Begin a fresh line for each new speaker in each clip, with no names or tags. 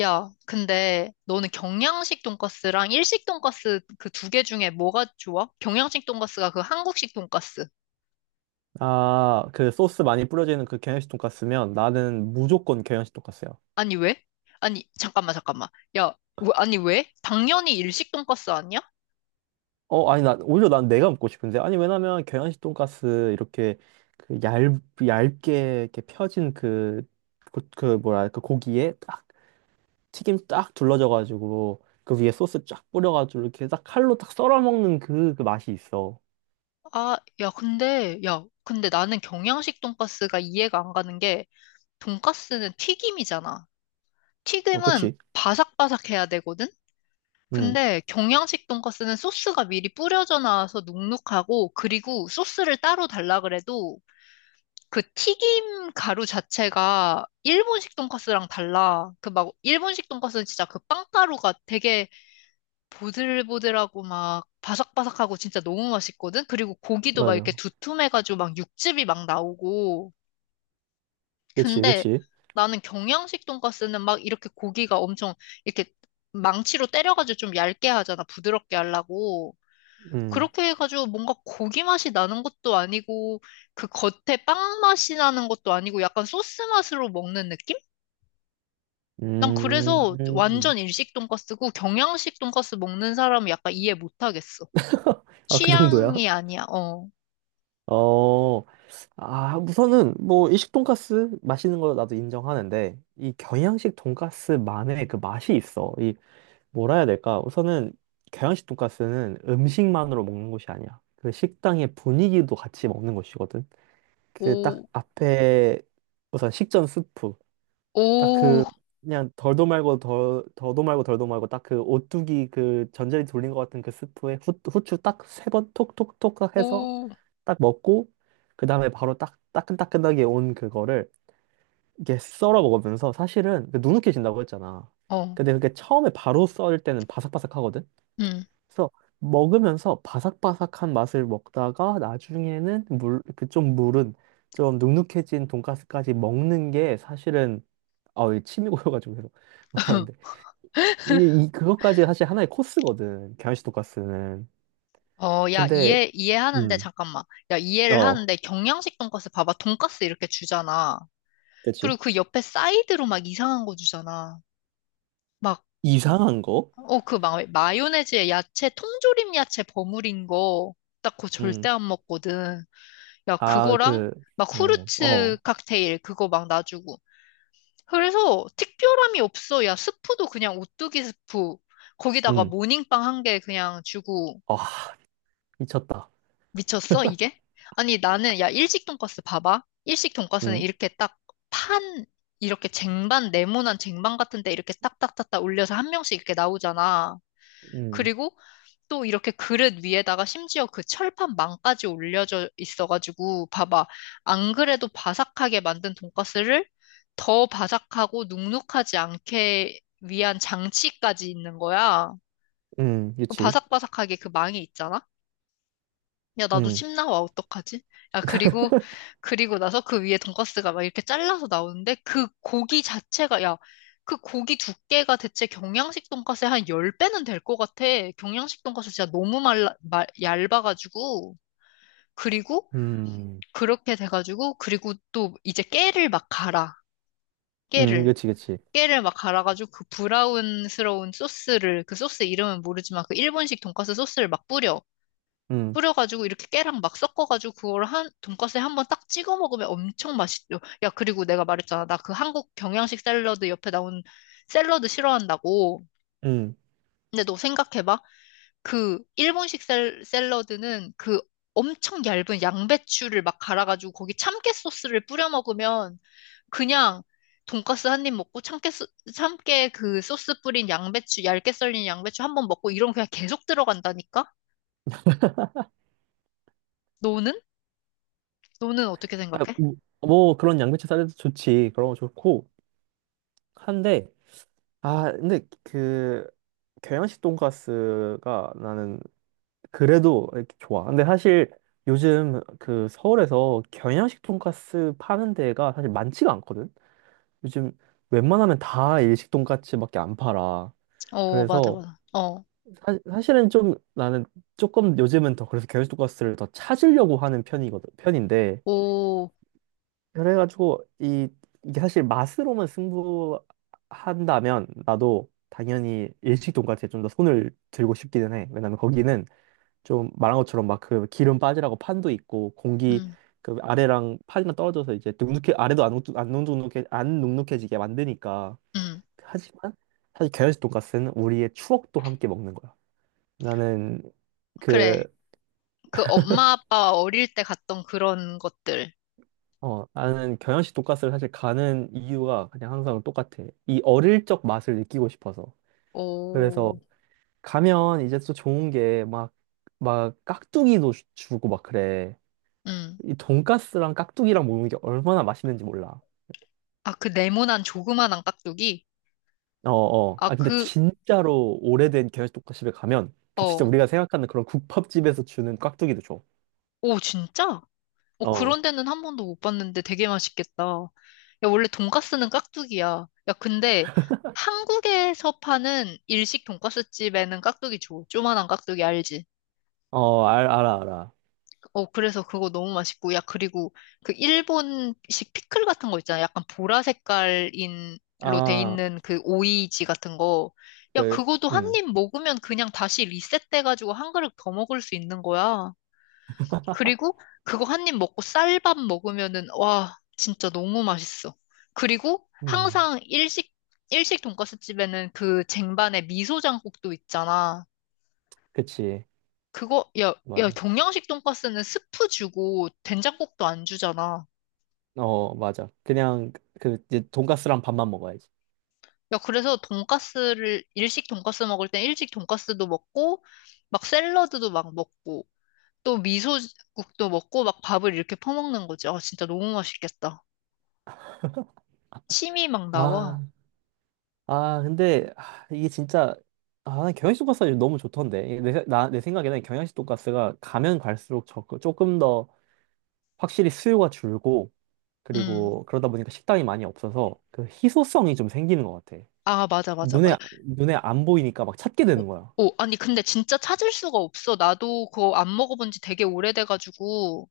야, 근데 너는 경양식 돈가스랑 일식 돈가스 그 두 개 중에 뭐가 좋아? 경양식 돈가스가 그 한국식 돈가스.
아, 그 소스 많이 뿌려지는 그 경양식 돈까스면 나는 무조건 경양식 돈까스야.
아니, 왜? 아니, 잠깐만. 야, 아니, 왜? 당연히 일식 돈가스 아니야?
어, 아니, 오히려 난 내가 먹고 싶은데. 아니, 왜냐면 경양식 돈까스 이렇게 그 얇, 얇게 이렇게 펴진 그 뭐라, 그 고기에 딱 튀김 딱 둘러져가지고 그 위에 소스 쫙 뿌려가지고 이렇게 딱 칼로 딱 썰어 먹는 그 맛이 있어.
아, 야, 근데, 야, 근데 나는 경양식 돈가스가 이해가 안 가는 게, 돈가스는 튀김이잖아.
어,
튀김은
그치?
바삭바삭해야 되거든?
응,
근데 경양식 돈가스는 소스가 미리 뿌려져 나와서 눅눅하고, 그리고 소스를 따로 달라 그래도, 그 튀김 가루 자체가 일본식 돈까스랑 달라. 그 막 일본식 돈까스는 진짜 그 빵가루가 되게 보들보들하고 막 바삭바삭하고 진짜 너무 맛있거든. 그리고 고기도 막 이렇게
맞아.
두툼해가지고 막 육즙이 막 나오고.
그치,
근데
그치.
나는 경양식 돈까스는 막 이렇게 고기가 엄청 이렇게 망치로 때려가지고 좀 얇게 하잖아. 부드럽게 하려고.
음,
그렇게 해가지고 뭔가 고기 맛이 나는 것도 아니고 그 겉에 빵 맛이 나는 것도 아니고 약간 소스 맛으로 먹는 느낌? 난 그래서
음.
완전 일식 돈까스고 경양식 돈까스 먹는 사람은 약간 이해 못 하겠어.
아, 그 정도야?
취향이 아니야. 어.
어, 아, 우선은 뭐 일식 돈가스 맛있는 거 나도 인정하는데 이 경양식 돈가스만의 그 맛이 있어. 이 뭐라 해야 될까? 우선은 경양식 돈가스는 음식만으로 먹는 것이 아니야. 그 식당의 분위기도 같이 먹는 것이거든. 그 딱
오,
앞에 우선 식전 스프 딱
오,
그, 그냥 덜도 말고 덜 더도 말고 덜도 말고 딱 그 오뚜기 그 전자레인지 돌린 것 같은 그 스프에 후추 딱 세 번 톡톡톡 해서
오.
딱 먹고 그 다음에 바로 딱 따끈따끈하게 온 그거를 이렇게 썰어 먹으면서 사실은 그 누눅해진다고 했잖아.
어.
근데 그게 처음에 바로 썰 때는 바삭바삭하거든.
음.
그래서 먹으면서 바삭바삭한 맛을 먹다가 나중에는 물, 그 좀 물은 좀 눅눅해진 돈가스까지 먹는 게 사실은 아우, 이게 침이 고여가지고 계속 말하는데 이게 이 그것까지 사실 하나의 코스거든. 경양식 돈가스는.
어, 야,
근데
이해하는데,
음.
잠깐만. 야, 이해를
어,
하는데, 경양식 돈까스 봐봐. 돈까스 이렇게 주잖아.
그치.
그리고 그 옆에 사이드로 막 이상한 거 주잖아. 막
이상한 거?
어, 그 마요네즈에 야채, 통조림 야채 버무린 거, 딱 그거 절대
음.
안 먹거든. 야,
아,
그거랑
그,
막
어,
후르츠
어,
칵테일, 그거 막 놔주고. 그래서 특별함이 없어. 야, 스프도 그냥 오뚜기 스프. 거기다가
음,
모닝빵 한 개 그냥 주고.
아, 미쳤다.
미쳤어, 이게? 아니, 나는, 야, 일식 돈가스 봐봐. 일식 돈가스는
음,
이렇게 딱 판, 이렇게 쟁반, 네모난 쟁반 같은데 이렇게 딱딱딱딱 올려서 한 명씩 이렇게 나오잖아.
음,
그리고 또 이렇게 그릇 위에다가 심지어 그 철판망까지 올려져 있어가지고 봐봐. 안 그래도 바삭하게 만든 돈가스를 더 바삭하고 눅눅하지 않게 위한 장치까지 있는 거야. 그
그치.
바삭바삭하게 그 망이 있잖아. 야, 나도
음,
침 나와, 어떡하지? 야, 그리고, 그리고 나서 그 위에 돈가스가 막 이렇게 잘라서 나오는데, 그 고기 자체가, 야, 그 고기 두께가 대체 경양식 돈가스의 한 10배는 될 것 같아. 경양식 돈가스 진짜 너무 얇아가지고. 그리고,
음,
그렇게 돼가지고, 그리고 또 이제 깨를 막 갈아. 깨를.
그치, 그치.
깨를 막 갈아가지고 그 브라운스러운 소스를, 그 소스 이름은 모르지만 그 일본식 돈가스 소스를 막 뿌려.
음,
뿌려가지고 이렇게 깨랑 막 섞어가지고 그걸 한 돈가스에 한 번 딱 찍어 먹으면 엄청 맛있죠. 야, 그리고 내가 말했잖아. 나 그 한국 경양식 샐러드 옆에 나온 샐러드 싫어한다고.
음.
근데 너 생각해봐. 그 일본식 샐러드는 그 엄청 얇은 양배추를 막 갈아가지고 거기 참깨 소스를 뿌려 먹으면 그냥 돈가스 한 입 먹고 참깨 그 소스 뿌린 양배추 얇게 썰린 양배추 한 번 먹고 이런 그냥 계속 들어간다니까? 너는? 너는 어떻게
아,
생각해?
뭐, 그런 양배추 샐러드 좋지. 그런 거 좋고. 한데, 아, 근데 그, 경양식 돈가스가 나는 그래도 이렇게 좋아. 근데 사실 요즘 그 서울에서 경양식 돈가스 파는 데가 사실 많지가 않거든? 요즘 웬만하면 다 일식 돈가스밖에 안 팔아.
어, 맞아,
그래서
맞아. 어,
실은좀 나는 조금 요즘은 더 그래서 게으르고가스를 더 찾으려고 하는 편이거든 편인데
오,
그래가지고 이 이게 사실 맛으로만 승부한다면 나도 당연히 일식 돈까스에 좀 더 손을 들고 싶기는 해. 왜냐면 거기는 좀 말한 것처럼 막 그 기름 빠지라고 판도 있고 공기,
음,
그 아래랑 판이랑 떨어져서 이제 눅눅해 아래도 안 눅눅해지게 만드니까.
음.
하지만 사실 게으르식 돈까스는 우리의 추억도 함께 먹는 거야. 나는 그,
그래. 그 엄마 아빠 어릴 때 갔던 그런 것들.
나는 경양식 돈가스를 사실 가는 이유가 그냥 항상 똑같아. 이 어릴 적 맛을 느끼고 싶어서. 그래서
오,
가면 이제 또 좋은 게 막, 막 깍두기도 주고 막 그래.
음.
이 돈가스랑 깍두기랑 먹는 게 얼마나 맛있는지 몰라.
아, 그 네모난 조그만한 깍두기?
어, 어.
아,
아, 근데
그,
진짜로 오래된 경양식 돈가스집에 가면 그 진짜
어.
우리가 생각하는 그런 국밥집에서 주는 깍두기도 줘.
오, 진짜? 어, 그런
어,
데는 한 번도 못 봤는데 되게 맛있겠다. 야, 원래 돈가스는 깍두기야. 야, 근데 한국에서 파는 일식 돈가스 집에는 깍두기 줘. 조그만한 깍두기 알지?
어, 알아, 알아.
어, 그래서 그거 너무 맛있고, 야, 그리고 그 일본식 피클 같은 거 있잖아. 약간 보라 색깔인로 돼
아,
있는 그 오이지 같은 거. 야,
그,
그거도 한
음.
입 먹으면 그냥 다시 리셋돼가지고 한 그릇 더 먹을 수 있는 거야. 그리고 그거 한 입 먹고 쌀밥 먹으면은, 와, 진짜 너무 맛있어. 그리고
음,
항상 일식 돈가스 집에는 그 쟁반에 미소장국도 있잖아.
그치.
그거, 야, 야,
맞아.
동양식 돈가스는 스프 주고 된장국도 안 주잖아.
어, 맞아. 그냥 그 이제 돈가스랑 밥만 먹어야지.
야, 그래서 돈가스를, 일식 돈가스 먹을 땐 일식 돈가스도 먹고, 막 샐러드도 막 먹고, 또 미소국도 먹고, 막 밥을 이렇게 퍼먹는 거지. 아, 진짜 너무 맛있겠다. 침이 막 나와.
아, 아, 근데 아, 이게 진짜 아, 난 경양식 돈가스가 요즘 너무 좋던데. 내 생각에는 경양식 돈가스가 가면 갈수록 조금 더 확실히 수요가 줄고
음.
그리고 그러다 보니까 식당이 많이 없어서 그 희소성이 좀 생기는 것 같아.
아, 맞아.
눈에 안 보이니까 막 찾게
오,
되는 거야.
오, 아니, 근데 진짜 찾을 수가 없어. 나도 그거 안 먹어본 지 되게 오래돼가지고,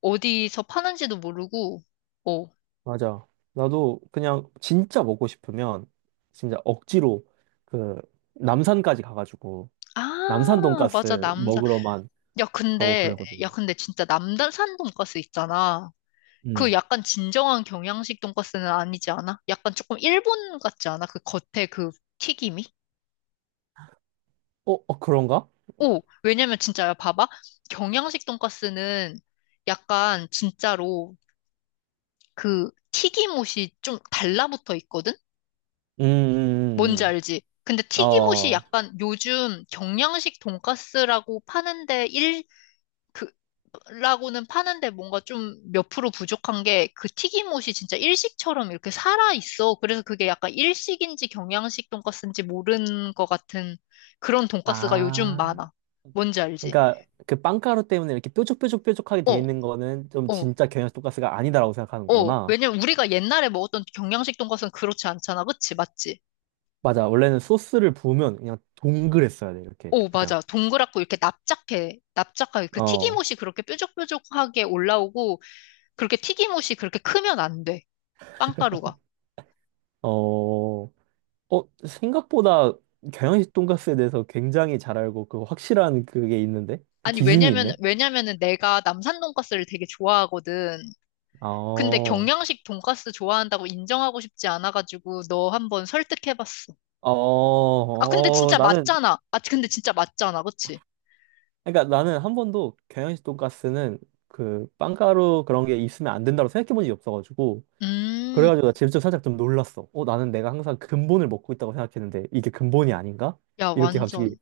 어디서 파는지도 모르고, 오.
맞아. 나도 그냥 진짜 먹고 싶으면 진짜 억지로 그 남산까지 가가지고 남산
아, 맞아,
돈가스
남산.
먹으러만
야,
가고 그러거든요.
야, 근데 진짜 남산 돈가스 있잖아. 그
음.
약간 진정한 경양식 돈가스는 아니지 않아? 약간 조금 일본 같지 않아? 그 겉에 그 튀김이?
어, 어, 그런가?
오, 왜냐면 진짜 야, 봐봐. 경양식 돈가스는 약간 진짜로 그 튀김옷이 좀 달라붙어 있거든?
음,
뭔지
음, 음.
알지? 근데
음.
튀김옷이
어.
약간 요즘 경양식 돈가스라고 파는데 그 라고는 파는데 뭔가 좀 몇 프로 부족한 게 그 튀김옷이 진짜 일식처럼 이렇게 살아 있어. 그래서 그게 약간 일식인지 경양식 돈가스인지 모르는 것 같은 그런 돈가스가 요즘
아.
많아. 뭔지 알지?
그러니까 그 빵가루 때문에 이렇게 뾰족뾰족뾰족하게 돼
어,
있는 거는 좀
어,
진짜 경양 돈가스가 아니다라고 생각하는
어.
거구나.
왜냐면 우리가 옛날에 먹었던 경양식 돈가스는 그렇지 않잖아. 그치? 맞지?
맞아. 원래는 소스를 부으면 그냥 동그랬어야 돼. 이렇게.
오,
그냥.
맞아. 동그랗고 이렇게 납작해. 납작하게. 그
어.
튀김옷이 그렇게 뾰족뾰족하게 올라오고 그렇게 튀김옷이 그렇게 크면 안 돼. 빵가루가.
어. 어, 생각보다 경양식 돈가스에 대해서 굉장히 잘 알고 그 확실한 그게 있는데?
아니,
기준이 있네.
왜냐면은 내가 남산 돈가스를 되게 좋아하거든. 근데
어,
경양식 돈가스 좋아한다고 인정하고 싶지 않아가지고 너 한번 설득해봤어.
어,
아,
어, 나는
근데 진짜 맞잖아. 그치?
그러니까 나는 한 번도 경양식 돈가스는 그 빵가루 그런 게 있으면 안 된다고 생각해 본 적이 없어가지고
음,
그래가지고 나 직접 살짝 좀 놀랐어. 어, 나는 내가 항상 근본을 먹고 있다고 생각했는데 이게 근본이 아닌가?
야,
이렇게 갑자기
완전.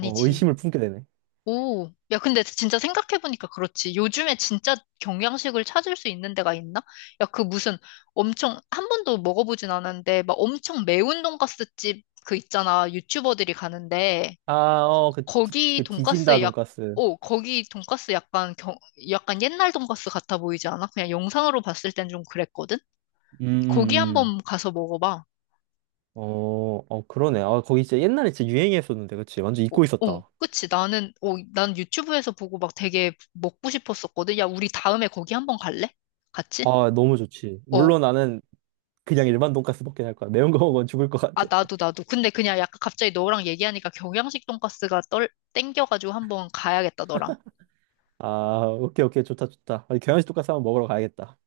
어, 의심을 품게 되네.
오, 야, 근데 진짜 생각해보니까 그렇지. 요즘에 진짜 경양식을 찾을 수 있는 데가 있나? 야, 그 무슨 엄청, 한 번도 먹어보진 않았는데, 막 엄청 매운 돈가스 집 그 있잖아. 유튜버들이 가는데.
아, 어, 그,
거기
그 디진다
돈가스 약,
돈가스.
거기 돈가스 약간 경, 약간 옛날 돈가스 같아 보이지 않아? 그냥 영상으로 봤을 땐 좀 그랬거든?
음,
거기
음, 음.
한번 가서 먹어봐.
어, 어, 그러네. 아, 거기 진짜 옛날에 진짜 유행했었는데, 그치? 완전
오,
잊고
오,
있었다.
그치. 난 유튜브에서 보고 막 되게 먹고 싶었었거든. 야, 우리 다음에 거기 한번 갈래? 같이?
아, 너무 좋지.
어.
물론 나는 그냥 일반 돈가스 먹긴 할 거야. 매운 거 먹으면 죽을 것
아,
같아.
나도. 근데 그냥 약간 갑자기 너랑 얘기하니까 경양식 돈가스가 땡겨가지고 한번 가야겠다, 너랑.
아, 오케이, 오케이. 좋다, 좋다. 아니, 경양식 돈까스 한번 먹으러 가야겠다.